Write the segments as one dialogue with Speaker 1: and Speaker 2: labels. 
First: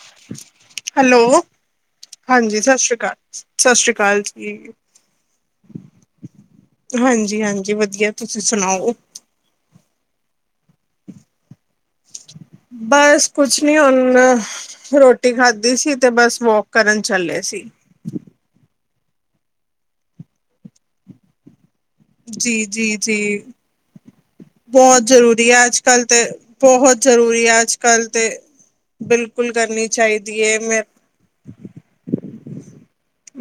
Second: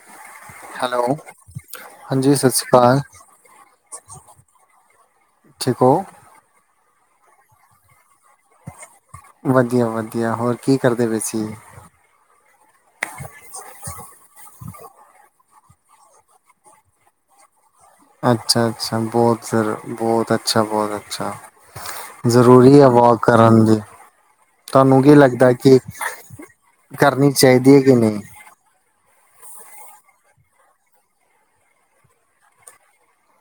Speaker 1: [inaudible] Hello,
Speaker 2: ਸਤਿ
Speaker 1: ਹਾਂਜੀ
Speaker 2: ਸ਼੍ਰੀ
Speaker 1: ਸਾਸਰੀ
Speaker 2: ਅਕਾਲ
Speaker 1: ਕਾਲ, ਸਾਸਰੀ ਕਾਲ ਜੀ।
Speaker 2: ਠੀਕ ਓ
Speaker 1: ਹਾਂਜੀ-ਹਾਂਜੀ ਵਧੀਆ ਤੁਸੀਂ ਸੁਣਾਓ?
Speaker 2: ਵਧੀਆ-ਵਧੀਆ, ਹੋਰ ਕੀ ਕਰਦੇ ਪਏ ਸੀ?
Speaker 1: ਬੱਸ ਕੁਛ ਨੀ ਹੁਨ ਰੋਟੀ ਖਾਧੀ ਸੀ ਤੇ ਬਸ ਵੋਕ ਕਰਨ ਚੱਲੇ ਸੀ।
Speaker 2: ਅੱਛਾ-ਅੱਛਾ ਬੋਤ ਸਰ ਬੋਤ ਅੱਛਾ ਬੋਤ ਅੱਛਾ। ਜ਼ਰੂਰੀ ਹੈ ਵਾਕ
Speaker 1: ਜੀ-ਜੀ-ਜੀ।
Speaker 2: ਕਰਨ ਦੀ ਤੁਹਾਨੂੰ
Speaker 1: ਬਹੁਤ
Speaker 2: ਕੀ
Speaker 1: ਜ਼ਰੂਰੀ
Speaker 2: ਲੱਗਦਾ
Speaker 1: ਐ
Speaker 2: ਕਿ
Speaker 1: ਅੱਜ ਕੱਲ੍ਹ ਤੇ ਬਹੁਤ
Speaker 2: ਕਰਨੀ
Speaker 1: ਜ਼ਰੂਰੀ ਐ
Speaker 2: ਚਾਹੀਦੀ
Speaker 1: ਅੱਜ
Speaker 2: ਹੈ ਕਿ
Speaker 1: ਕੱਲ
Speaker 2: ਨਹੀਂ
Speaker 1: 'ਤੇ ਬਿਲਕੁਲ ਕਰਨੀ ਚਾਹੀਦੀ ਐ, ਮੈਂ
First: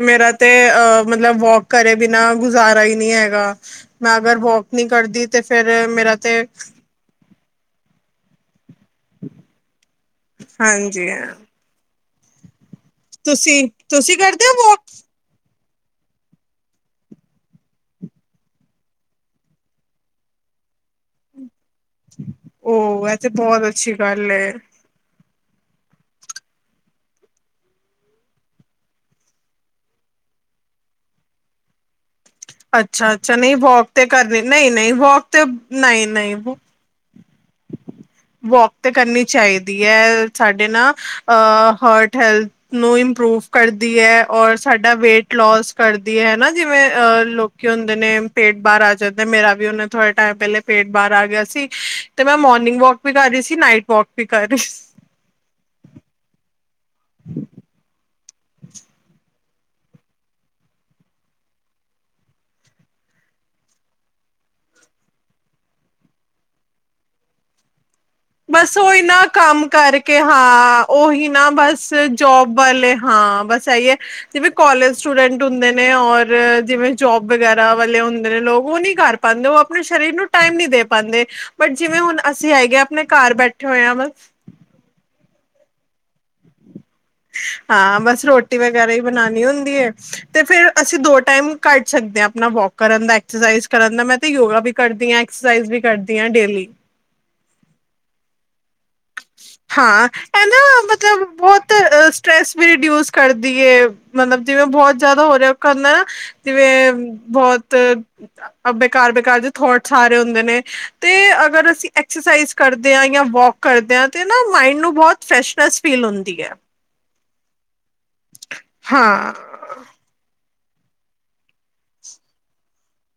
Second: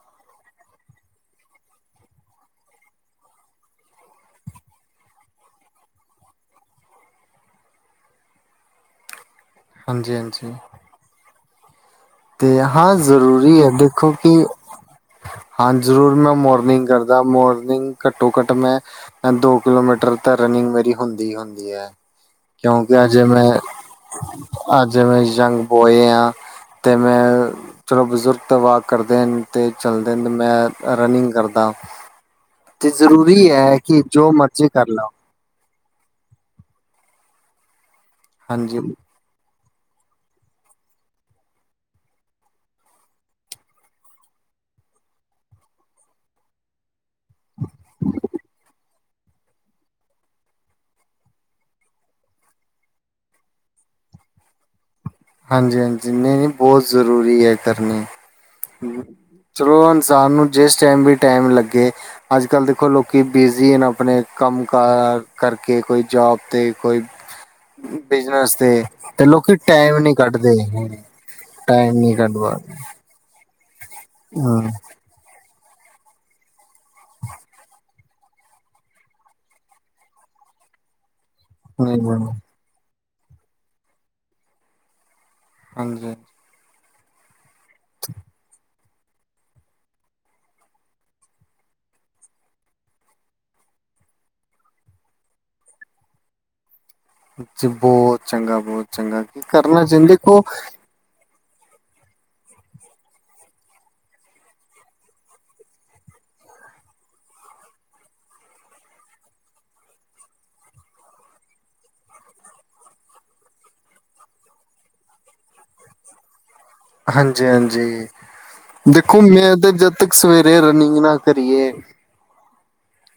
Speaker 1: ਮੇਰਾ ਤੇ ਅ ਮਤਲਬ ਵੋਕ ਕਰੇ ਬਿਨਾਂ ਗੁਜ਼ਾਰਾ ਈ ਨੀ ਹੈਗਾ। ਮੈਂ ਅਗਰ ਵੋਕ ਨੀ ਕਰਦੀ ਤੇ ਫੇਰ ਮੇਰਾ 'ਤੇ
Speaker 2: ਹਾਂਜੀ-ਹਾਂਜੀ।
Speaker 1: ਹਾਂਜੀ ਹਾ,
Speaker 2: ਤੇ ਹਾਂ ਜ਼ਰੂਰੀ ਐ ਦੇਖੋ
Speaker 1: ਤੁਸੀਂ
Speaker 2: ਕਿ
Speaker 1: ਕਰਦੇ ਹੋ ਵੋਕ?
Speaker 2: ਹਾਂ ਜ਼ਰੂਰ ਮੈਂ ਮੋਰਨਿੰਗ ਕਰਦਾ ਮੋਰਨਿੰਗ ਘੱਟੋ-ਘੱਟ ਮੈਂ ਦੋ ਕਿਲੋਮੀਟਰ ਤਾਂ ਰਨਿੰਗ ਮੇਰੀ ਹੁੰਦੀ ਹੀ ਹੁੰਦੀ ਐ। ਕਿਉਂਕਿ
Speaker 1: ਉਹ ਇਹ
Speaker 2: ਅਜੇ
Speaker 1: ਤੇ
Speaker 2: ਮੈਂ
Speaker 1: ਬਹੁਤ ਅੱਛੀ ਗੱਲ ਏ
Speaker 2: ਅਜੇ ਮੈਂ ਯੰਗ ਬੋਏ ਆ। ਤੇ ਮੈਂ ਚਲੋ ਬਜ਼ੁਰਗ ਤਾਂ ਵਾਕ ਕਰਦੇ ਨੇ ਤੇ ਚੱਲਦੇ ਨੇ ਮੈਂ ਰਨਿੰਗ ਕਰਦਾ। ਤੇ
Speaker 1: ਅੱਛਾ-ਅੱਛਾ
Speaker 2: ਜ਼ਰੂਰੀ
Speaker 1: ਨਈ
Speaker 2: ਹੈ
Speaker 1: ਵੋਕ
Speaker 2: ਕਿ
Speaker 1: ਤੇ
Speaker 2: ਜੋ
Speaker 1: ਕਰਨੀ
Speaker 2: ਮਰਜ਼ੀ ਕਰ
Speaker 1: ਨਈ-ਨਈ
Speaker 2: ਲਓ
Speaker 1: ਵੋਕ ਤੇ ਨਈ-ਨਈ ਵੋਕ
Speaker 2: ਹਾਂਜੀ।
Speaker 1: ਤੇ ਕਰਨੀ ਚਾਹੀਦੀ ਐ ਸਾਡੇ ਨਾ ਅ ਹਾਰਟ ਹੈਥਲ ਨੂੰ ਇੰਪਰੂਵ ਕਰਦੀ ਐ ਔਰ ਸਾਡਾ ਵੇਟ ਲੋਸ ਕਰਦੀ ਐ ਹਨਾ, ਜਿਵੇਂ ਅ ਲੋਕੀ ਹੁੰਦੇ ਨੇ ਪੇਟ ਬਾਰ ਆ ਜਾਂਦਾ ਤੇ ਮੇਰਾ ਵੀ ਉਹਨੇ ਥੋੜੇ ਟਾਈਮ ਪਹਿਲੇ ਪੇਟ ਬਾਰ ਆ ਗਿਆ ਸੀ ਤੇ ਮੈਂ ਮੋਰਨਿੰਗ ਵੋਕ ਵੀ ਕਰ ਰੀ ਸੀ, ਨਾਈਟ ਵੋਕ ਵੀ ਕਰ ਰੀ ਸੀ।
Speaker 2: ਹਾਂਜੀ-ਹਾਂਜੀ ਨਈ-ਨਈ ਬਹੁਤ ਜ਼ਰੂਰੀ ਐ ਕਰਨੀ ਹੂੰ, ਚਲੋ ਇਨਸਾਨ ਨੂੰ ਜਿਸ ਟੈਮ ਵੀ ਟੈਮ ਲੱਗੇ ਅੱਜ ਕੱਲ੍ਹ ਦੇਖੋ ਲੋਕੀ ਬੀਜ਼ੀ ਨੇ ਆਪਣੇ ਕੰਮ ਕਾਰ ਕਰਕੇ ਕੋਈ ਜੋਬ ਤੇ ਕੋਈ [inaudible] ਬਿਜ਼ਨਰ
Speaker 1: ਬਸ ਉਹੀ ਨਾ ਕੰਮ ਕਰਕੇ ਹਾਂ, ਉਹੀ ਨਾ ਬਸ
Speaker 2: ਟਾਈਮ ਨੀ ਕੱਢ
Speaker 1: ਜੋਬ
Speaker 2: ਪਾ
Speaker 1: ਵਾਲੇ ਹਾਂ ਬਸ ਇਹੀ ਐ, ਜਿਵੇਂ ਕੋਲਜ ਸਟੂਡੈਂਟ ਹੁੰਦੇ ਨੇ ਔਰ, ਜਿਵੇਂ ਜੋਬ ਵਗੈਰਾ ਵਾਲੇ ਨੇ ਲੋਕ ਉਹ ਨੀ ਕਰ ਪਾਦੇ, ਉਹ ਆਪਣੇ ਸਰੀਰ ਨੂੰ ਟਾਈਮ ਨੀ ਦੇ ਪਾਦੇ ਬਟ, ਜਿਵੇਂ ਹੁਣ
Speaker 2: ਹਮ
Speaker 1: ਅਸੀਂ ਹੈਗੇ ਆਪਣੇ ਘਰ ਬੈਠੇ ਹੋਏ ਆ।
Speaker 2: ਹਾਂਜੀ।
Speaker 1: ਹਾਂ ਬਸ ਰੋਟੀ ਵ ਵਗਰਾ ਹੁੰਦੀ ਐ ਤੇ ਫੇਰ ਅਸੀਂ ਦੋ ਟਾਈਮ ਕਰ ਸਕਦੇ ਆ ਆਪਣਾ ਵੋਕ ਕਰਨ ਦਾ ਐਕਸਰਸਾਈਜ਼ ਕਰਨ ਦਾ ਮੈਂ ਤੇ ਯੋਗਾ ਵੀ ਕਰਦੀ ਆ, ਐਕਸਰਸਾਈਜ਼ ਵੀ ਕਰਦੀ ਆ ਡੇਲੀ।
Speaker 2: ਜੀ ਬੋਤ ਚੰਗਾ ਬੋਤ
Speaker 1: ਹਾਂ, ਇਹ ਨਾ ਮਤਲਬ ਬੁਹਤ ਸਟਰ੍ਰੈਸ ਵੀ ਰਿਡਿਊਸ ਕਰਦੀ ਐਂ, ਮਤਲਬ ਜਿਵੇਂ ਬਹੁਤ ਜਿਆਦਾ ਔ ਰਿਹਾ ਕਰਨਾ ਜਿਵੇਂ ਬਹੁਤ ਬੇਕਾਰ-ਬੇਕਾਰ ਦੇ ਥੋਟਸ ਆ ਰਹੇ ਹੁੰਦੇ ਨੇ ਤੇ ਅਗਰ ਅਸੀਂ ਐਕਸਰਸਾਈਜ਼ ਕਰਦੇ ਆ ਜਾਂ ਵੋਕ ਕਰਦਿਆਂ ਤੇ ਮਾਇੰਡ ਨੂੰ ਬਹੁਤ ਫਰੈਸ਼ ਫਰੈਸ ਫੀਲ ਹੁੰਦੀ ਐ
Speaker 2: ਹਾਂਜੀ-ਹਾਂਜੀ ਦੇਖੋ
Speaker 1: ਹਾਂ,
Speaker 2: ਮੈਂ ਤੇ ਜਦ ਤੱਕ ਸਵੇਰੇ ਰਨਿੰਗ ਨਾ ਕਰੀਏ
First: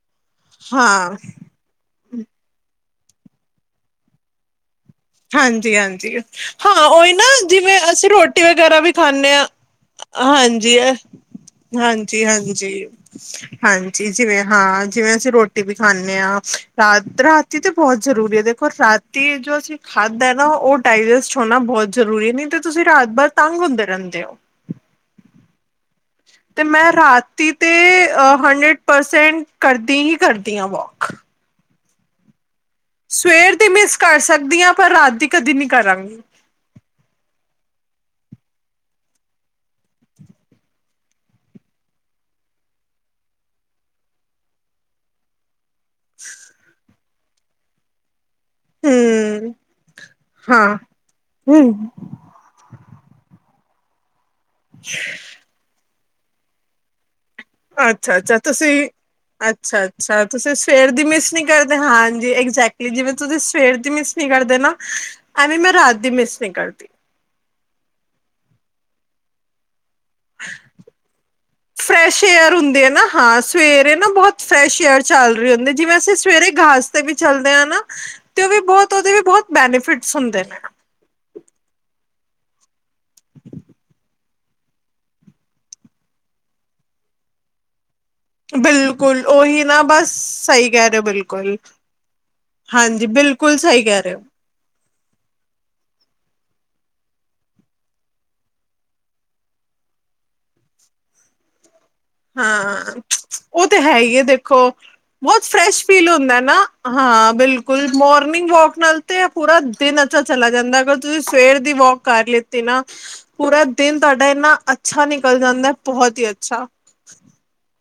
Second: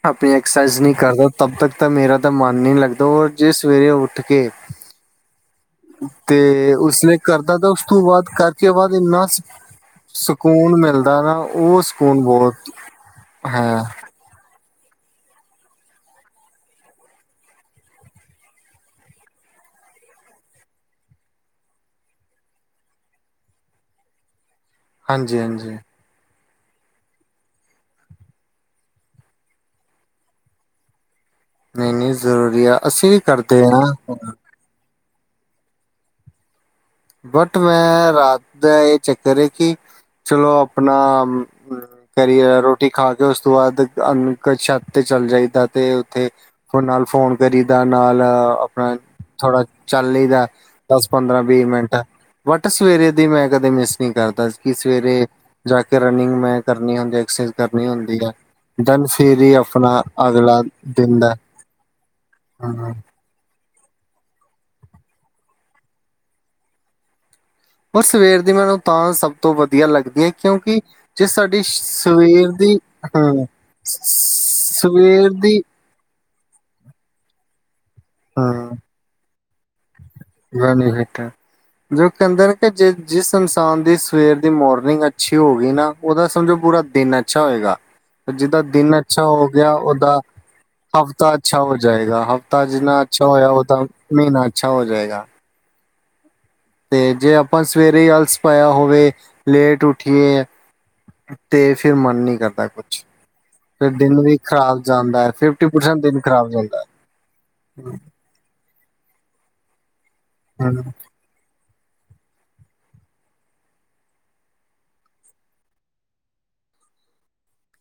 Speaker 2: ਆਪਣੀ ਐਕਸਰਸਾਈਜ਼ ਨਹੀਂ
Speaker 1: ਹਾਂ,
Speaker 2: ਕਰਦਾ ਤਬ ਤੱਕ ਤਾਂ ਮੇਰਾ ਤਾਂ ਮਨ ਨੀ ਲੱਗਦਾ। ਔਰ ਜੇ ਸਵੇਰੇ ਉੱਠ ਕੇ
Speaker 1: ਹਾਂਜੀ -ਹਾਂਜੀ!
Speaker 2: ਤੇ
Speaker 1: ਹਾਂ ਉਹੀ
Speaker 2: ਉਸਨੇ
Speaker 1: ਨਾ
Speaker 2: ਕਰਦਾ ਤਾਂ
Speaker 1: ਜਿਵੇਂ
Speaker 2: ਉਸ ਤੋਂ
Speaker 1: ਅਸੀਂ
Speaker 2: ਬਾਅਦ
Speaker 1: ਰੋਟੀ
Speaker 2: ਕਰਕੇ
Speaker 1: ਵਗੈਰਾ ਵੀ
Speaker 2: ਬਾਅਦ ਇੰਨਾ
Speaker 1: ਖਾਂਨੇ
Speaker 2: ਸ-
Speaker 1: ਆਂ।
Speaker 2: ਸਕੂਨ
Speaker 1: ਹਾਂਜੀ-
Speaker 2: ਮਿਲਦਾ ਨਾ ਉਹ ਸਕੂਨ
Speaker 1: ਹਾਂਜੀ,
Speaker 2: ਬਹੁਤ
Speaker 1: ਹਾਂਜੀ-
Speaker 2: ਹੈ
Speaker 1: ਹਾਂਜੀ। ਜਿਵੇਂ ਹਾਂ ਜਿਵੇਂ ਅਸੀਂ ਰੋਟੀ ਵੀ ਖਾਂਨੇ ਹਾਂ ਰਾਤ ਰਾਤੀ ਤੇ ਬੋਤ ਜ਼ਰੂਰੀ ਏ ਦੇਖੋ ਰਾ ਤੀ ਜੋ ਅਸੀਂ ਖਾਦੈ ਨਾ ਉਹ ਡਾਇਜਸਟ ਹੋਣਾ ਬੋਤ ਜ਼ਰੂਰੀ ਏ ਨਈ ਤੇ ਤੁਸੀਂ ਰਾਤ ਭਰ ਤੰਗ ਹੁੰਦੇ ਰਹਿੰਦੇ ਓ।
Speaker 2: ਹਾਂਜੀ-ਹਾਂਜੀ।
Speaker 1: ਤੇ ਮੈਂ ਰਾਤੀ ਤੇ ਹੰਡਰਡ ਪਰਸੈਂਟ ਕਰਦੀ ਹੀ ਕਰਦੀ ਆਂ ਵੋਕ
Speaker 2: ਨਈ- ਨਈ ਜ਼ਰੂਰੀ ਆ। ਅਸੀਂ ਵੀ
Speaker 1: ਸਵੇਰ
Speaker 2: ਕਰਦੇ
Speaker 1: ਦੀ ਮਿਸ
Speaker 2: ਹਾਂ
Speaker 1: ਕਰ ਸਕਦੀ ਆਂ ਪਰ ਰਾਤ ਦੀ ਕਦੀ ਨੀ ਕਰਾਂਗੀ।
Speaker 2: ਬਟ ਮੈਂ ਰਾਤ ਦਾ ਇਹ ਚੱਕਰ ਏ ਕਿ ਚਲੋ ਆਪਣਾ ਕਰੀ ਰੋਟੀ ਖਾ ਕੇ ਉਸ ਤੋਂ ਬਾਦ ਅਨ ਛੱਤ ਤੇ ਚੱਲ ਜਾਈ ਦਾ। ਤੇ ਉੱਥੇ ਫ ਨਾਲ ਫੋਨ ਕਰੀਦਾ ਨਾਲ ਆਪਣਾ
Speaker 1: ਹਮ
Speaker 2: ਥੋੜਾ ਚੱਲ ਲੀ ਦੈ
Speaker 1: ਹਾਂ
Speaker 2: ਦੱਸ, ਪੰਦਰਾਂ, ਵੀਹ
Speaker 1: ਹਮ
Speaker 2: ਮਿੰਟ। ਬਟ ਸਵੇਰੇ ਦੀ ਮੈਂ ਕਦੇ ਮਿਸ ਨਹੀਂ ਕਰਦਾ ਕਿ ਸਵੇਰੇ ਜਾ ਕੇ ਰਨਿੰਗ ਮੈਂ ਕਰਨੀ ਹੁੰਦੀ। ਐਕਸ
Speaker 1: ਅੱਛਾ-ਅੱਛਾ ਤੁਸੀਂ ਅੱਛਾ-
Speaker 2: ਆਪਣਾ
Speaker 1: ਅੱਛਾ ਤੁਸੀਂ
Speaker 2: ਅਗਲਾ
Speaker 1: ਸਵੇਰ ਦੀ
Speaker 2: ਦਿਨ
Speaker 1: ਮਿਸ
Speaker 2: ਦਾ
Speaker 1: ਨੀ ਕਰਦੇ ਹਾਂਜੀ।
Speaker 2: ਹਮ,
Speaker 1: ਐਕਜੈਕਟਲੀ ਜਿਵੇਂ ਤੁਸੀਂ ਸਵੇਰ ਦੀ ਮਿਸ ਨੀ ਕਰਦੇ ਨਾ ਐਵੇਂ ਮੈਂ ਰਾਤ ਦੀ ਮਿਸ ਨੀ ਕਰਦੀ।
Speaker 2: ਪਰ ਸਵੇਰ ਦੀ ਮੈਨੂੰ ਤਾਂ ਸਭ ਤੋਂ ਵਧ ਵਧੀਆ ਲੱਗਦੀ ਏ ਕਿਉਂਕਿ ਜੇ ਸਾਡੀ ਸਵੇਰ ਦੀ ਹਾਂ
Speaker 1: ਸਵੇਰ ਨਾ ਬਹੁਤ ਫਰੈਸ਼ ਏਅਰ
Speaker 2: ਸਵੇਰ
Speaker 1: ਚੱਲ ਰੀ
Speaker 2: ਦੀ
Speaker 1: ਹੁੰਦੀ। ਜਿਵੇਂ ਅਸੀਂ ਸਵੇਰੇ ਘਾਸ ਤੇ ਵੀ ਚਲਦੇ ਆ ਨਾ ਤੇ ਉਹ ਵੀ ਬਹੁਤ ਉਹਦੇ ਵੀ ਬਹੁਤ ਬੈਨੀਫਿਟ
Speaker 2: ਮੈਂ ਨੀ ਵੇਖਿਆ ਜੋ ਕਹਿੰਦੇ ਨੇ ਕਿ ਜੇ ਜਿਸ ਇਨਸਾਨ ਦੀ ਸਵੇਰ ਦੀ ਮੋਰਨਿੰਗ ਅੱਛੀ ਹੋ ਗੀ ਨਾ ਉਹਦਾ ਸਮਝੋ ਪੂਰਾ ਦਿਨ ਅੱਛਾ ਹੋਏਗਾ। ਜਿਹਦਾ ਦਿਨ ਅੱਛਾ
Speaker 1: ਬਿਲਕੁਲ
Speaker 2: ਹੋ
Speaker 1: ਉਹੀ
Speaker 2: ਗਿਆ
Speaker 1: ਨਾ ਬਸ
Speaker 2: ਓਹਦਾ
Speaker 1: ਸਹੀ ਕਹਿ ਰਹੇ ਹੋ
Speaker 2: ਹਫ਼ਤਾ
Speaker 1: ਬਿਲਕੁਲ
Speaker 2: ਅੱਛਾ ਹੋ ਜਾਏਂਗਾ। ਹਫਤਾ ਜਿਨਾ
Speaker 1: ਹਾਂਜੀ
Speaker 2: ਅੱਛਾ ਹੋਇਆ,
Speaker 1: ਬਿਲਕੁਲ ਸਹੀ
Speaker 2: ਉਹਦਾ
Speaker 1: ਕਹਿ ਰਹੇ ਹੋ।
Speaker 2: ਮਹੀਨਾ ਅੱਛਾ ਹੋ ਜਾਏਗਾ। ਤੇ ਜੇ ਆਪਾਂ ਸਵੇਰੇ ਹੀ ਅਆਲਸ ਪਾਇਆ ਹੋਵੇ ਲੇਟ ਉੱਠੀਏ ਤੇ ਫਿਰ ਮਨ ਨੀ ਕਰਦਾ
Speaker 1: ਹਾਂ
Speaker 2: ਕੁਛ
Speaker 1: ਉਹ ਤੇ
Speaker 2: ਫਿਰ
Speaker 1: ਹੈ ਈ
Speaker 2: ਦਿਨ
Speaker 1: ਏ
Speaker 2: ਵੀ
Speaker 1: ਦੇਖੋ
Speaker 2: ਖ਼ਰਾਬ ਜਾਂਦਾ ਹੈ
Speaker 1: ਬਹੁਤ
Speaker 2: ਫਿਫਟੀ
Speaker 1: ਫਰੈਸ਼
Speaker 2: ਪਰਸੈਂਟ
Speaker 1: ਫੀਲ
Speaker 2: ਦਿਨ
Speaker 1: ਹੁੰਦੈ
Speaker 2: ਖ਼ਰਾਬ
Speaker 1: ਨਾ
Speaker 2: ਜਾਂਦਾ
Speaker 1: ਹਾਂ ਬਿਲਕੁਲ ਕੁੱਲ ਮੋਰਨਿੰਗ ਵੋਕ ਨਾਲ ਤੇ ਪੂਰਾ ਦਿਨ ਅੱਛਾ ਚਲਾ ਜਾਂਦੈ,
Speaker 2: ਹੈ।
Speaker 1: ਅਗਰ ਤੁਸੀਂ ਸਵੇਰ ਦੀ ਵੋਕ ਕਰ ਲਿੱਤੀ ਨਾ ਪੂਰਾ ਦਿਨ ਤੁਹਾਡਾ ਇੰਨਾ ਅੱਛਾ ਨਿਕਲ ਜਾਂਦੈ ਬਹੁਤ ਹੀ ਅੱਛਾ।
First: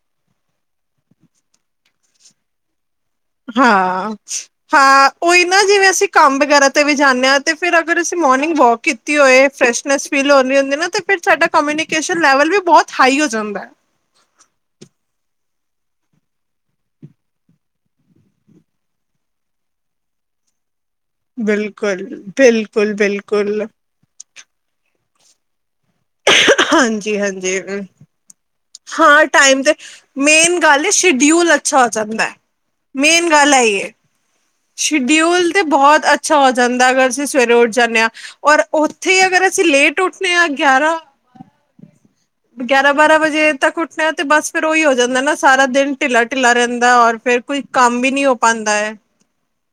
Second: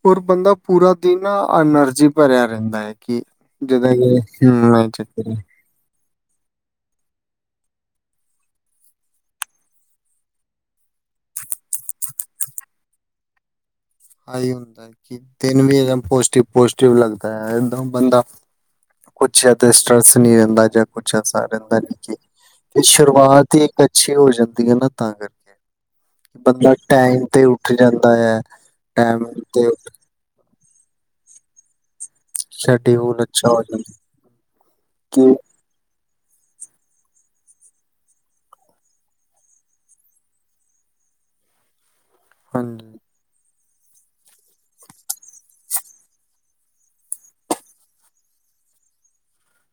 Speaker 2: ਔਰ ਬੰਦਾ ਪੂਰਾ ਦਿਨ ਨਾ ਐਨਰਜੀ ਭਰਿਆ ਰਹਿੰਦੈ ਏ।
Speaker 1: ਹਾਂ-ਹਾਂ
Speaker 2: ਚੱਕਰ ਹੈ।
Speaker 1: ਉਹੀ ਨਾ ਜਿਵੇਂ ਅਸੀਂ ਕੰਮ ਵਗੈਰਾ ਤੇ ਵੀ ਜਾਂਨੇ ਆਂ ਤੇ ਫੇਰ ਅਗਰ ਅਸੀਂ ਮੋਰਨਿੰਗ ਵੋਕ ਕੀਤੀ ਹੋਏ ਫਰੈਸ਼ਸ਼ਨੈਸ ਫੀਲ ਹੋ ਰੀ ਹੁੰਦੀ ਨਾ ਤੇ ਫੇਰ ਸਾਡਾ ਕਮਿਊਨੀਕੇਸ਼ਨ ਲੈਵਲ ਵੀ ਬਹੁਤ ਹਾਈ ਹੋ ਜਾਂਦੈ।
Speaker 2: ਆਹੀ ਹੁੰਦੈ ਕਿ ਦਿਨ ਵੀ ਪੋਜਟੀਵ ਪੋਜਟੀਵ ਲੱਗਦੈ, ਅੰਦਰੋਂ ਬੰਦਾ ਕੁਛ ਸਟਰ੍ਰਸ ਨੀ ਰਹਿੰਦਾ ਜਾਂ ਕੁਛ ਐਸਾ ਰਹਿੰਦਾ ਨੀ
Speaker 1: ਬਿਲਕੁਲ
Speaker 2: ਕਿ ਤੇ
Speaker 1: ਬਿਲਕੁਲ
Speaker 2: ਸ਼ੁਰੂਆਤ
Speaker 1: ਬਿਲਕੁਲ
Speaker 2: ਹੀ ਅੱਛੀ ਹੋ ਜਾਂਦੀ ਐ ਨਾ ਤਾਂ ਕਰਕੇ ਬੰਦਾ
Speaker 1: ਹਾਂਜੀ
Speaker 2: ਟਾਈਮ ਤੇ ਉੱਠ
Speaker 1: ਹਾਂਜੀ
Speaker 2: ਜਾਂਦਾ ਐ।
Speaker 1: ਹਾਂ ਟਾਈਮ ਤੇ ਮੇਨ ਗੱਲ ਏ ਸ਼ਡਿਯੂਲ ਅੱਛਾ ਹੋ ਜਾਂਦੈ
Speaker 2: ਸ਼ਡਿਊਲ
Speaker 1: ਮੇਨ
Speaker 2: ਅੱਛਾ
Speaker 1: ਗੱਲ
Speaker 2: ਹੋ
Speaker 1: ਐ ਈ ਏ।
Speaker 2: ਜਾਂਦਾ ਕਿ
Speaker 1: ਸ਼ਡਿਯੂਲ ਤੇ ਬਹੁਤ ਅੱਛਾ ਹੋ ਜਾਂਦੈ ਅਗਰ ਅਸੀਂ ਸਵੇਰੇ ਉੱਠ ਜਾਂਨੇ ਆਂ। ਔਰ ਉੱਥੇ ਅਗਰ ਅਸੀਂ ਲੇਟ ਉੱਠਨੇ ਆਂ ਗਿਆਰਾਂ
Speaker 2: [inaudible] [inaudible]
Speaker 1: ਗਿਆਰਾਂ ਬਾਰਾਂ ਵਜੇ ਤੱਕ ਉੱਠਣਾ ਤੇ ਬਸ ਫ਼ਿਰ ਉਹੀ ਹੋ ਜਾਂਦਾ ਨਾ ਸਾਰਾ ਦਿਨ ਢਿੱਲਾ ਢਿੱਲਾ ਰਹਿੰਦਾ ਔਰ ਫੇਰ ਕੋਈ ਕੰਮ ਵੀ ਨੀ ਹੋ ਪਾਂਦਾ ਹੈ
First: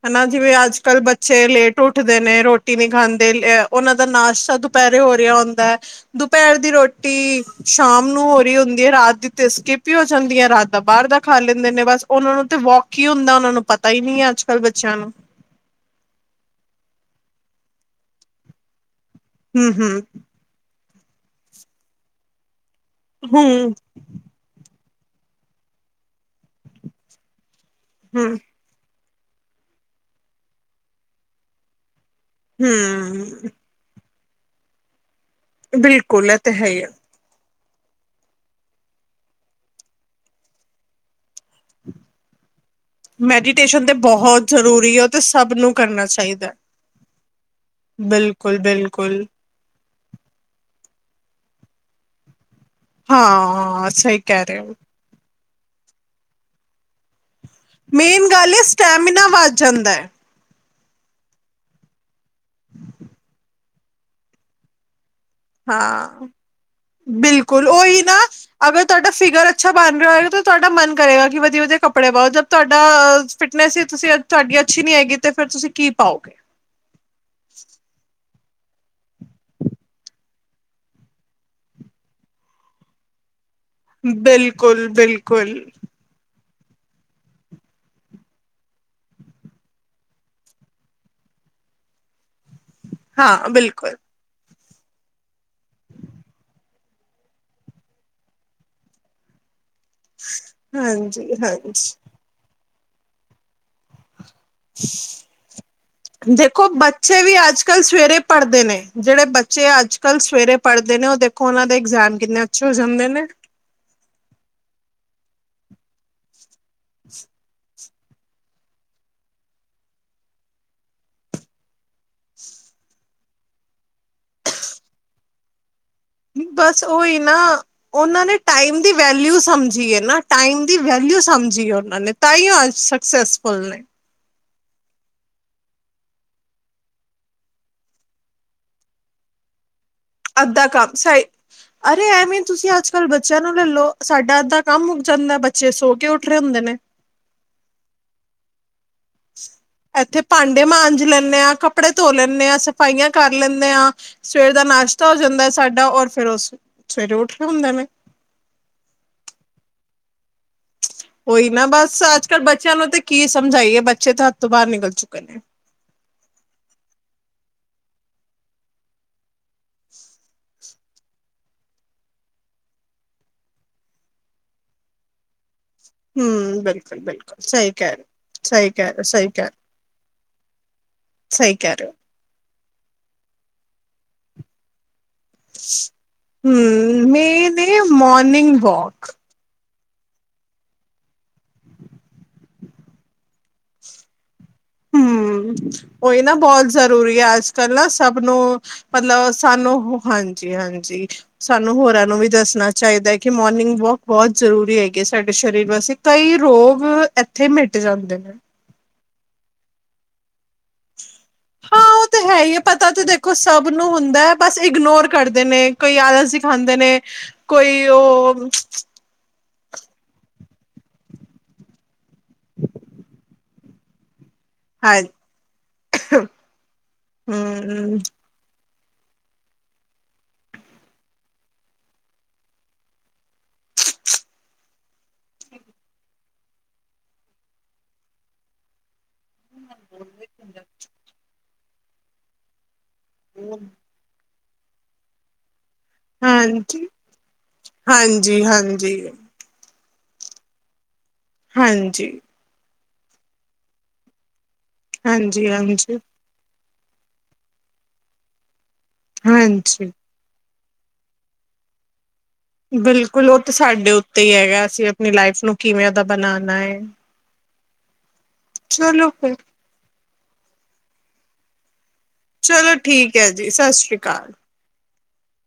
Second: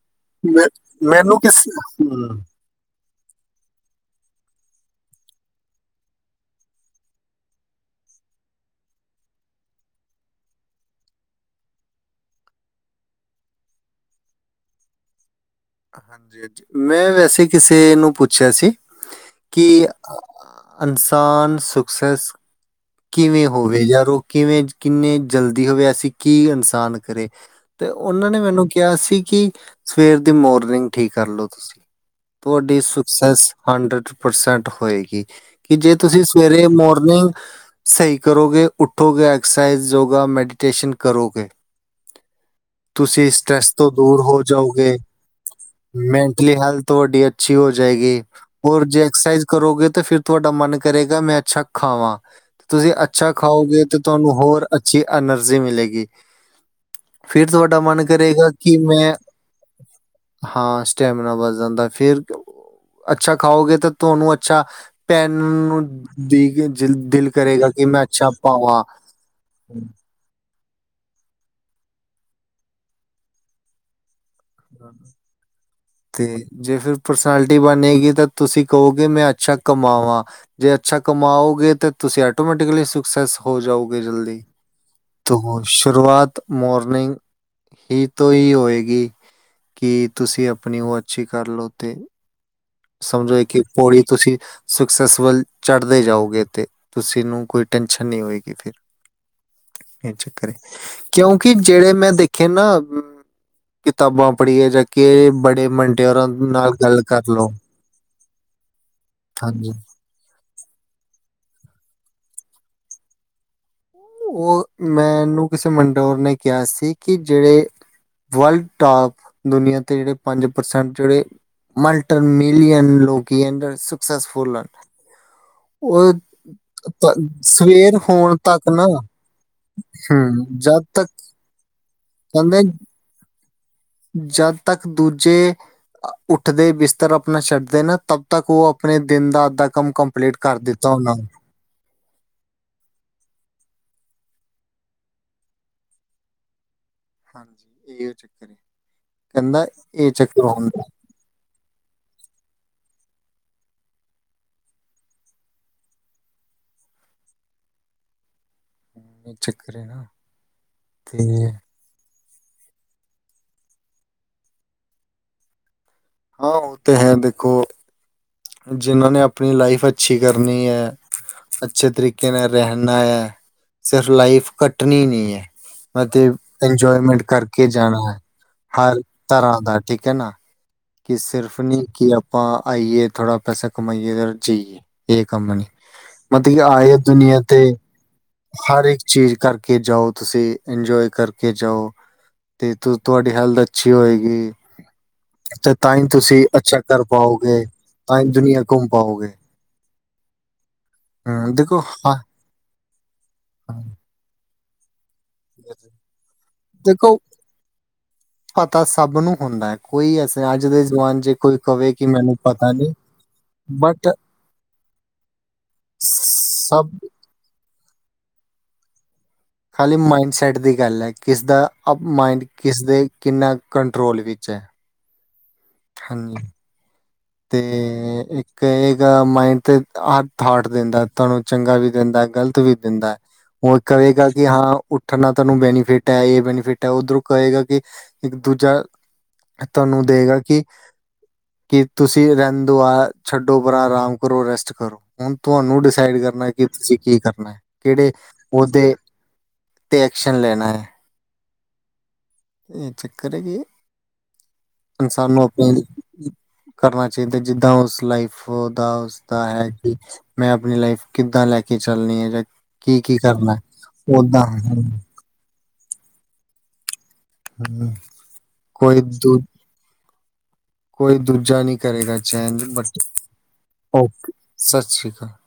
Speaker 1: ਹਨਾ ਜਿਵੇਂ
Speaker 2: ਮੈਂ
Speaker 1: ਅੱਜ-ਕੱਲ੍ਹ
Speaker 2: ਮੈਨੂੰ
Speaker 1: ਬੱਚੇ
Speaker 2: ਕਿਸ
Speaker 1: ਲੇਟ ਉੱਠਦੇ ਨੇ
Speaker 2: ਹਮ
Speaker 1: ਰੋਟ ਰੋਟੀ ਨਹੀਂ ਖਾਂਦੇ ਉਹਨਾਂ ਦਾ ਨਾਸ਼ਤਾ ਦੁਪਹਿਰੇ ਹੋ ਰਿਹਾ ਹੁੰਦਾ। ਦੁਪਹਿਰ ਦੀ ਰੋਟੀ ਸ਼ਾਮ ਨੂੰ ਹੋ ਰਹੀ ਹੁੰਦੀ ਹੈ ਰਾਤ ਦੀ ਤੇ ਸਕਿੱਪ ਹੀ ਹੋ ਜਾਂਦੀ ਹੈ ਰਾਤ ਦਾ ਬਾਹਰ ਦਾ ਖਾ ਲੈਂਦੇ ਨੇ ਬਸ ਉਹਨਾਂ ਨੂੰ ਤੇ ਵੋਕ ਕੀ ਹੁੰਦਾ ਉਹਨਾਂ ਨੂੰ ਪਤਾ ਹੀ ਨਹੀਂ ਹੈ ਅੱਜ ਕੱਲ ਬੱਚਿਆਂ ਨੂੰ।
Speaker 2: ਹਾਂਜੀ ਹਾਂਜੀ, ਮੈਂ ਵੈਸੇ ਕਿਸੇ ਨੂੰ ਪੁੱਛਿਆ ਸੀ
Speaker 1: ਹਮ
Speaker 2: ਕਿ
Speaker 1: ਹਮ
Speaker 2: ੲਨਸਾਨ ਸੁਕਸੈਸ
Speaker 1: ਹਮ
Speaker 2: ਕਿਵੇਂ ਹੋਵੇ ਯਾਰ ਉਹ ਕਿਵੇਂ ਕਿੰਨ੍ਹੇ ਜਲਦੀ ਹੋਵੇ ਅਸੀਂ ਕੀ ੲਨਸਾਨ ਕਰੇ। ਤੇ ਉਹਨਾਂ
Speaker 1: ਹਮ
Speaker 2: ਨੇ ਮੈਨੂੰ ਕਿਹਾ ਸੀ ਕਿ ਸਵੇਰ ਦੀ ਮੋਰਨਿੰਗ ਠੀਕ ਕਰ ਲਓ ਤੁਸੀਂ। ਤੁਹਾਡੀ ਸੁਕਸੈਸ
Speaker 1: ਹਮ
Speaker 2: ਹੰਡਰਡ ਪਰਸੈਂਟ ਹੋਏਗੀ। ਕਿ ਜੇ ਤੁਸੀਂ
Speaker 1: ਬਿਲਕੁਲ ਇਹ ਤੇ ਹੈ
Speaker 2: ਸਵੇਰੇ
Speaker 1: ਹੀ ਆ
Speaker 2: ਮੋਰਨਿੰਗ ਸਹੀ ਕਰੋਗੇ ਉੱਠੋਗੇ ਐਕਸਰਸਾਈਜ਼ ਜੋਗਾ ਮੈਡੀਟੇਸ਼ਨ ਕਰੋਗੇ। [inaudible] [inaudible] ਤੁਸੀਂ ਸਟਰ੍ਰੈਸ
Speaker 1: ਮੈਡੀਟੇਸ਼ਨ
Speaker 2: ਤੋਂ
Speaker 1: ਤੇ
Speaker 2: ਦੂਰ ਹੋ
Speaker 1: ਬਹੁਤ ਜ਼ਰੂਰੀ
Speaker 2: ਜਾਓਗੇ
Speaker 1: ਹੈ ਉਹ ਤੇ ਸਭ ਨੂੰ ਕਰਨਾ ਚਾਹੀਦਾ
Speaker 2: ਮੈਂਟਲੀ ਹੈਲਥ ਤੁਹਾਡੀ ਅ ਅੱਛੀ ਹੋ ਜਾਏਗੀ
Speaker 1: ਬਿਲਕੁਲ
Speaker 2: ਹੋਰ ਜੇ
Speaker 1: ਬਿਲਕੁਲ
Speaker 2: ਐਕਸਰਸਾਈਜ਼ ਕਰੋਗੇ ਤੇ ਫੇਰ ਤੁਹਾਡਾ ਮਨ ਕਰੇਗਾ ਮੈਂ ਅੱਛਾ ਖਾਵਾਂ। ਤੁਸੀਂ ਅੱਛਾ ਖਾਓਗੇ
Speaker 1: ਹਾਂ
Speaker 2: ਤੇ
Speaker 1: ਸਹੀ
Speaker 2: ਤੁਹਾਨੂੰ
Speaker 1: ਕਹਿ ਰਹੇ
Speaker 2: ਹੋਰ
Speaker 1: ਹੋ
Speaker 2: ਅੱਛੀ ਐਨਰਜੀ ਮਿਲੇਗੀ। ਫਿਰ ਤੁਹਾਡਾ ਮਨ
Speaker 1: ਮੇਨ
Speaker 2: ਕਰੇਗਾ
Speaker 1: ਗੱਲ ਹੈ
Speaker 2: ਕਿ ਮੈਂ
Speaker 1: ਸਟੈਮਿਨਾ ਵੱਧ ਜਾਂਦਾ ਹੈ
Speaker 2: ਹਾਂ ਸਟੈਮੀਨਾ ਵੱਧ ਜਾਂਦਾ ਫਿਰ ਅੱਛਾ ਖਾਓਗੇ ਤੇ ਤੁਹਾਨੂੰ ਅੱਛਾ ਭੈਣ ਨੂੰ ਦੀ ਕੇ ਜ ਦਿਲ [unintelligible]
Speaker 1: ਕੋਲ ਉਹੀ
Speaker 2: ਮੈਂ
Speaker 1: ਨਾ
Speaker 2: ਅੱਛਾ ਪਾਵਾਂ
Speaker 1: ਅਗਰ ਤੁਹਾਡਾ ਫਿਗਰ ਅੱਛਾ ਬਨ ਤੁਹਾਡਾ ਮਨ ਕਰੇਗਾ ਕਿ ਵਧੀਆ ਵਧੀਆ ਕੱਪੜੇ ਪਾਓ ਜਦ ਤੁਹਾਡਾ ਫਿਟਨੈਸ ਸੀ ਤੁਸੀਂ ਤੁਹਾਡੀ ਅੱਛੀ ਨੀ ਹੈਗੀ ਤੇ ਫੇਰ ਤੁਸੀਂ ਕੀ
Speaker 2: ਤੇ
Speaker 1: ਪਾਓਗੇ।
Speaker 2: ਜੇ ਫੇਰ ਪਰਸਨੈਲਿਟੀ ਬਨੇਗੀ ਤੇ ਤੁਸੀਂ ਕਹੋਗੇ ਮੈਂ ਅੱਛਾ ਕਮਾਵਾਂ। ਜੇ ਅੱਛਾ ਕਮਾਓਗੇ ਤੇ ਤੁਸੀਂ ਆਟੋਮੈਟਿਕਲੀ ਸੁਕਸੈਸ ਹੋ ਜਾਓ। ਜਾਉਗੇ ਜਲਦੀ
Speaker 1: ਬਿਲਕੁਲ ਬਿਲਕੁਲ
Speaker 2: [unintelligible] [unintelligible] ਸ਼ੁਰੂਆਤ ਮੋਰਨਿੰਗ ਹੀ ਤੋਂ ਹੀ ਹੋਏਗੀ। ਕਿ ਤੁਸੀਂ ਅਪਨੀ ਉਹ ਅੱਛੀ ਕਰਲਓ ਤੇ ਸਮਝੋ
Speaker 1: ਹਾਂ
Speaker 2: ਇੱਕ ਇੱਕ
Speaker 1: ਬਿਲਕੁਲ
Speaker 2: ਪੌੜੀ ਤੁਸੀਂ ਸਕਸੈਸ ਵੱਲ ਚੜ੍ਹਦੇ ਜਾਓਗੇ ਤੇ ਤੁਸੀਂ ਨੂੰ ਕੋਈ ਟੈਨਸ਼ਨ ਨਹੀਂ ਹੋਏਗੀ ਫਿਰ। ਇਹ ਚੱਕਰ ਹੈ
Speaker 1: ਹਾਂਜੀ
Speaker 2: ਕਿਉਂਕਿ ਜਿਹੜੇ
Speaker 1: ਹਾਂਜੀ
Speaker 2: ਮੈਂ ਦੇਖੇ ਨਾ ਕਿਤਾਬਾਂ ਪੜ੍ਹੀਏ ਜਾ ਕੇ ਬੜੇ ਮੰਡੇਆਰਾਂ
Speaker 1: ਦੇਖੋ
Speaker 2: ਨਾਲ ਗੱਲ
Speaker 1: ਬੱਚੇ
Speaker 2: ਕਰ
Speaker 1: ਵੀ
Speaker 2: ਲੋ।
Speaker 1: ਅੱਜ ਕੱਲ੍ਹ ਸਵੇਰੇ ਪੜ੍ਹਦੇ ਨੇ ਜੇਹੜੇ ਬੱਚੇ ਅੱਜ ਕੱਲ੍ਹ ਸਵੇਰੇ ਪੜ੍ਹਦੇ ਨੇ ਉਹ ਦੇਖੋ ਉਹਨਾਂ ਦੇ ਇਗਜ਼ਾਮ ਕਿੰਨੇ ਅੱਛੇ ਹੋ ਜਾਂਦੇ ਨੇ।
Speaker 2: ਉਹ ਮੈਨੂੰ ਕਿਸੇ ਮੰਡੋਰ ਨੇ ਕਿਹਾ ਸੀ ਕਿ ਜਿਹੜੇ ਵਰਲਡ ਟਾਪ ਦੁਨੀਆਂ 'ਤੇ ਜਿਹੜੇ ਪੰਜ ਪਰਸੈਂਟ ਜਿਹੜੇ ਮਲਟਰ ਮਿਲੀਅਨ ਲੋਕੀਐਡਰ ਸਕਸਫੁੱਲ ਆ ਉਹ
Speaker 1: ਬਸ
Speaker 2: ਤ
Speaker 1: ਉਹੀ ਨਾ
Speaker 2: ਸਵੇਰ
Speaker 1: ਉਹਨਾਂ ਨੇ
Speaker 2: ਹੋਣ ਤੱਕ।
Speaker 1: ਟਾਈਮ
Speaker 2: ਨਾ
Speaker 1: ਦੀ ਵੈਲਿਊ ਸਮਝੀ ਏਨਾ
Speaker 2: ਹਮ,
Speaker 1: ਟਾਈਮ ਦੀ
Speaker 2: ਜਦ ਤੱਕ
Speaker 1: ਵੈਲਿਊ ਸਮਝੀ ਏ ਉਹਨਾਂ ਨੇ ਤਾਂਹੀ ੳ
Speaker 2: ਕਹਿੰਦੇ
Speaker 1: ਅੱਜ ਸਕ ਸੈਸਫੁੱਲ ਨੇ।
Speaker 2: ਜਦ ਤੱਕ ਦੂਜੇ ਅ, ਉੱਠਦੇ ਬਿਸਤਰ ਅਪਨਾ ਛੱਡਦੇ ਨਾ ਤਬ ਤੱਕ ਉਹ ਅਪਣੇ ਦਿਨ ਦਾ ਅਧਾ ਕੰਮ ਕੰ ਮਪਲੀਟ ਕਰ
Speaker 1: ਅੱਧਾ
Speaker 2: ਦਿੱਤਾ
Speaker 1: ਕੰਮ
Speaker 2: ਉਹਨਾਂ
Speaker 1: ਸਾਈ
Speaker 2: ਨੇ [unintelligible]
Speaker 1: ਅਰੇ ਐਵੇਂ ਤੁਸੀਂ ਅੱਜ ਕੱਲ੍ਹ ਬੱਚਿਆਂ ਨੂੰ ਲੈ ਲਓ ਸਾਡਾ ਅੱਧਾ ਕੰਮ ਮੁੱਕ ਜਾਂਦਾ ਬੱਚੇ ਸੋ ਕੇ ਉੱਠ ਰਹੇ ਹੁੰਦੇ ਨੇ।
Speaker 2: ਹਾਂਜੀ ਈਓ ਚੱਕਰ ਐ।
Speaker 1: ਐਥੇ ਭਾਂਡੇ ਮਾਂਜ ਲੈਨੇ ਆ ਕੱਪ ਕੱਪੜੇ ਧੋ ਲੈਨੇ ਆ ਸਫਾਈਆ ਕਰ ਲੈਨੇ ਆ ਸਵੇਰ ਦਾ ਨਾਸ਼ਤਾ ਹੋ ਜਾਂਦਾ ਸਾਡਾ ਔਰ ਫਿਰ ਓ ਸਵੇਰੇ ਉਠਦੇ ਹੁੰਦੇ ਨੇ।
Speaker 2: ਹੂੰ ਚੱਕਰ ਏ ਨਾ।
Speaker 1: ਓਇ
Speaker 2: ਤੇ
Speaker 1: ਨਾ ਬਸ ਅੱਜ ਕੱਲ ਬੱਚਿਆ ਨੂੰ ਤੇ ਕੀ ਸਮਝਆਈਏ ਬੱਚੇ ਤੇ ਹੱਥ ਤੋ ਬਾਰ ਨਿਕਲ ਚੁੱਕੇ ਨੇ।
Speaker 2: ਹਾਂ ਓ ਤੇ ਹੈ ਦੇਖੋ ਜਿੰਨਾ ਨੇ ਅਪਨੀ ਲਾਈਫ ਅੱਛੀ ਕਰਨੀ ਐ। ਅੱਛੇ ਤਰੀਕੇ ਨਾਲ ਰੇਹਨਾ ਐ। ਸਿਰਫ਼ ਲਾਈਫ ਕੱਟਨੀ ਨੀ ਐ। ਅਤੇ
Speaker 1: ਹਮ ਬਿਲਕੁਲ
Speaker 2: ਇੰਜੋਏਮੈਂਟ
Speaker 1: ਬਿਲਕੁਲ
Speaker 2: ਕਰਕੇ
Speaker 1: ਸਹੀ ਕਹਿ
Speaker 2: ਜਾਣਾ
Speaker 1: ਰਹੇ
Speaker 2: ਐ।
Speaker 1: ਸਹੀ ਕਹਿ
Speaker 2: ਹਰ
Speaker 1: ਰਹੇ ਸਹੀ ਕਹਿ
Speaker 2: ਤਰਾ
Speaker 1: ਰਹੇ,
Speaker 2: ਦਾ ਠੀਕ ਐ ਨਾ ਕਿ
Speaker 1: ਸਹੀ
Speaker 2: ਸਿਰਫ
Speaker 1: ਕਹਿ
Speaker 2: ਨੀ
Speaker 1: ਰਹੇ ਹੋ
Speaker 2: ਕੀ ਅ ਆਈਏ ਥੋੜਾ ਪੈਸਾ ਕਮਾਈਏ ਓਰ ਜਈਏ। ਐ ਕੰਮ ਨੇ ਵਧੀਆ ਆਏ ਓ
Speaker 1: ਹਮ
Speaker 2: ਦੁਨੀਆ ਤੇ
Speaker 1: ਮੈਂਨੇ ਮੋਰਨਿੰਗ
Speaker 2: ਹਰ ਇੱਕ
Speaker 1: ਵਾਕ
Speaker 2: ਚੀਜ ਕਰ ਕੇ ਜਾਓ ਤੁਸੀ ਇੰਜੋਏ ਕਰਕੇ ਜਾਓ ਤੇ ਤ ਤੁਆਡੀ ਹੈਲਥ ਅੱਛੀ ਹੋਏਗੀ।
Speaker 1: ਹੂੰ
Speaker 2: ਤੇ ਤਾਂ ਹੀ
Speaker 1: ਓਇ ਨਾ
Speaker 2: ਤੁਸੀਂ
Speaker 1: ਬੋਤ
Speaker 2: ਅੱਛਾ ਕਰ
Speaker 1: ਜ਼ਰੂਰੀ ਐ ਅੱਜ
Speaker 2: ਪਾਓਗੇ
Speaker 1: ਕੱਲ ਨਾ
Speaker 2: ਤਾਂ
Speaker 1: ਸਬ
Speaker 2: ਹੀ
Speaker 1: ਨੂੰ
Speaker 2: ਦੁਨੀਆਂ ਘੁੰਮ ਪਾਓਗੇ
Speaker 1: ਮਤਲਬ ਸਾਨੂੰ ਹਾਂਜੀ-ਹਾਂਜੀ
Speaker 2: ਹਮ
Speaker 1: ਸਾਨੂੰ
Speaker 2: ਦੇਖੋ
Speaker 1: ਹੋਰਾ ਨੂੰ
Speaker 2: ਹਾਂ
Speaker 1: ਵੀ ਦੱਸਨਾ ਚਾਹੀਦਾ ਏ ਕਿ ਮੋਰਨਿੰਗ ਵੋਕ ਬੋਤ ਜਰੂਰੀ ਹੈਗੀ ਏ ਸਾਡੇ ਸਰੀਰ ਵਾਸਤੇ ਕਈ ਰੋਗ ਅ
Speaker 2: ਦੇਖੋ
Speaker 1: ਐਥੇ ਮਿਟ ਜਾਂਦੇ ਨੇ।
Speaker 2: ਪਤਾ ਸਭ ਨੂੰ ਹੁੰਦਾ ਐ ਕੋਈ ਐਸੇ ਅੱਜ ਦੇ ਜਵਾਨ ਚ ਕੋਈ
Speaker 1: ਹਾਂ
Speaker 2: ਕਵੇ
Speaker 1: ਉਹ
Speaker 2: ਕਿ
Speaker 1: ਤਾਂ
Speaker 2: ਮੈਂ
Speaker 1: ਹੈ ਈ ਏ ਪਤਾ ਤਾ ਦੇਖੋ ਸਭ ਨੂੰ ਹੁੰਦਾ ਐ ਬਸ ਇਗਨੋਰ ਕਰਦੇ ਨੇ ਕਈ ਆਲਸ ਦਿਖਾਂਦੇ
Speaker 2: ਸਭ
Speaker 1: ਨੇ। ਕੋਈ ਓ
Speaker 2: ਖਾਲੀ ਮਾਈਂਡਸੈਟ ਦੀ ਗੱਲ ਐ ਕਿਸ ਦਾ ਅਪਮਾਈੰਡ ਕਿਸ ਦੇ ਕਿੰਨਾ ਕੰਟਰੋਲ ਵਿੱਚ ਐ।
Speaker 1: ਹਾਂ
Speaker 2: ਹਾਂਜੀ ਤੇ
Speaker 1: ਹੂੰ
Speaker 2: ਇੱਕ ਕਯੇਗਾ ਮਾਇਡ ਤੇ ਅ ਥਾਟ ਦਿੰਦਾ ਤਾਨੂੰ ਚੰਗਾ ਵੀ ਦਿੰਦਾ ਐ ਗਲਤ ਵੀ ਦਿੰਦਾ ਐ। ਓ ਕਵੇਗਾ ਕਿ ਹਾਂ ਉੱਠਨ ਨਾਲ ਤੈਨੂੰ ਬੈਨੀਫਿਟ ਐ, ਐ ਬੈਨੀਫਿਟ ਐ ਓਧਰੋ ਕਯੇਗਾ ਕਿ ਇੱਕ ਦੂਜਾ ਤਾਨੂੰ ਦੇਗਾ ਕਿ ਤੁਸੀ ਰੈਂਦੋ ਆ ਛੱਡੋ ਪਰਾ ਆਰਾਮ ਕਰੋ ਰੈਸਟ ਕਰੋ ਹੁਨ ਤੁਆਨੂੰ ਸਾਈਡ ਕਰਨਾ ਏ ਕਿ
Speaker 1: ਹਾਂਜੀ।
Speaker 2: ਤੁਸੀ ਕੀ ਕਰਨਾ ਐ ਕੇੜੇ ਓਦੇ
Speaker 1: ਹਾਂਜੀ-ਹਾਂਜੀ,
Speaker 2: ਤੇ ਐਕਸ਼ਨ ਲੈਨਾ ਐ।
Speaker 1: ਹਾਂਜੀ।
Speaker 2: ਏ ਚੱਕਰ ਏ ਕਿ ਇਨਸਾਨ ਨੂੰ ਅਪਨੀ ਕਰਨਾ ਚਾਈਦਾ ਜਿੱਦਾ ਉਸ ਲਾਈਫ ਦਾ ਉਸਦਾ ਹੈ
Speaker 1: ਹਾਂਜੀ-ਹਾਂਜੀ।
Speaker 2: ਕੀ ਮੈਂ ਅਪਨੀ ਲਾਈਫ ਕਿਦਾ ਲੈ ਕੇ ਚੱਲਨੀ ਐ
Speaker 1: ਬਿਲਕੁਲ ਓ ਤੇ ਸਾਡੇ ਉੱਤੇ ਈ ਹੈਗਾ ਐ ਅਸੀ ਅਪਨੀ ਲਾਈਫ ਨੂੰ ਕਿਵੇ ਦਾ ਬਨਾਨਾ ਏ।
Speaker 2: ਹੂੰ।
Speaker 1: ਚਲੋ ਫਿਰ।
Speaker 2: ਕੋਈ ਦੂਜਾ ਨਈ ਕਰੇਗਾ ਚੇਂਜ
Speaker 1: ਚਲੋ
Speaker 2: ਬਟ
Speaker 1: ਠੀਕ ਹੈ ਜੀ ਸਤਿ ਸ਼੍ਰੀ ਅਕਾਲ।
Speaker 2: ਓਕੇ ਸੱਤ ਸ੍ਰੀ ਅਕਾਲ।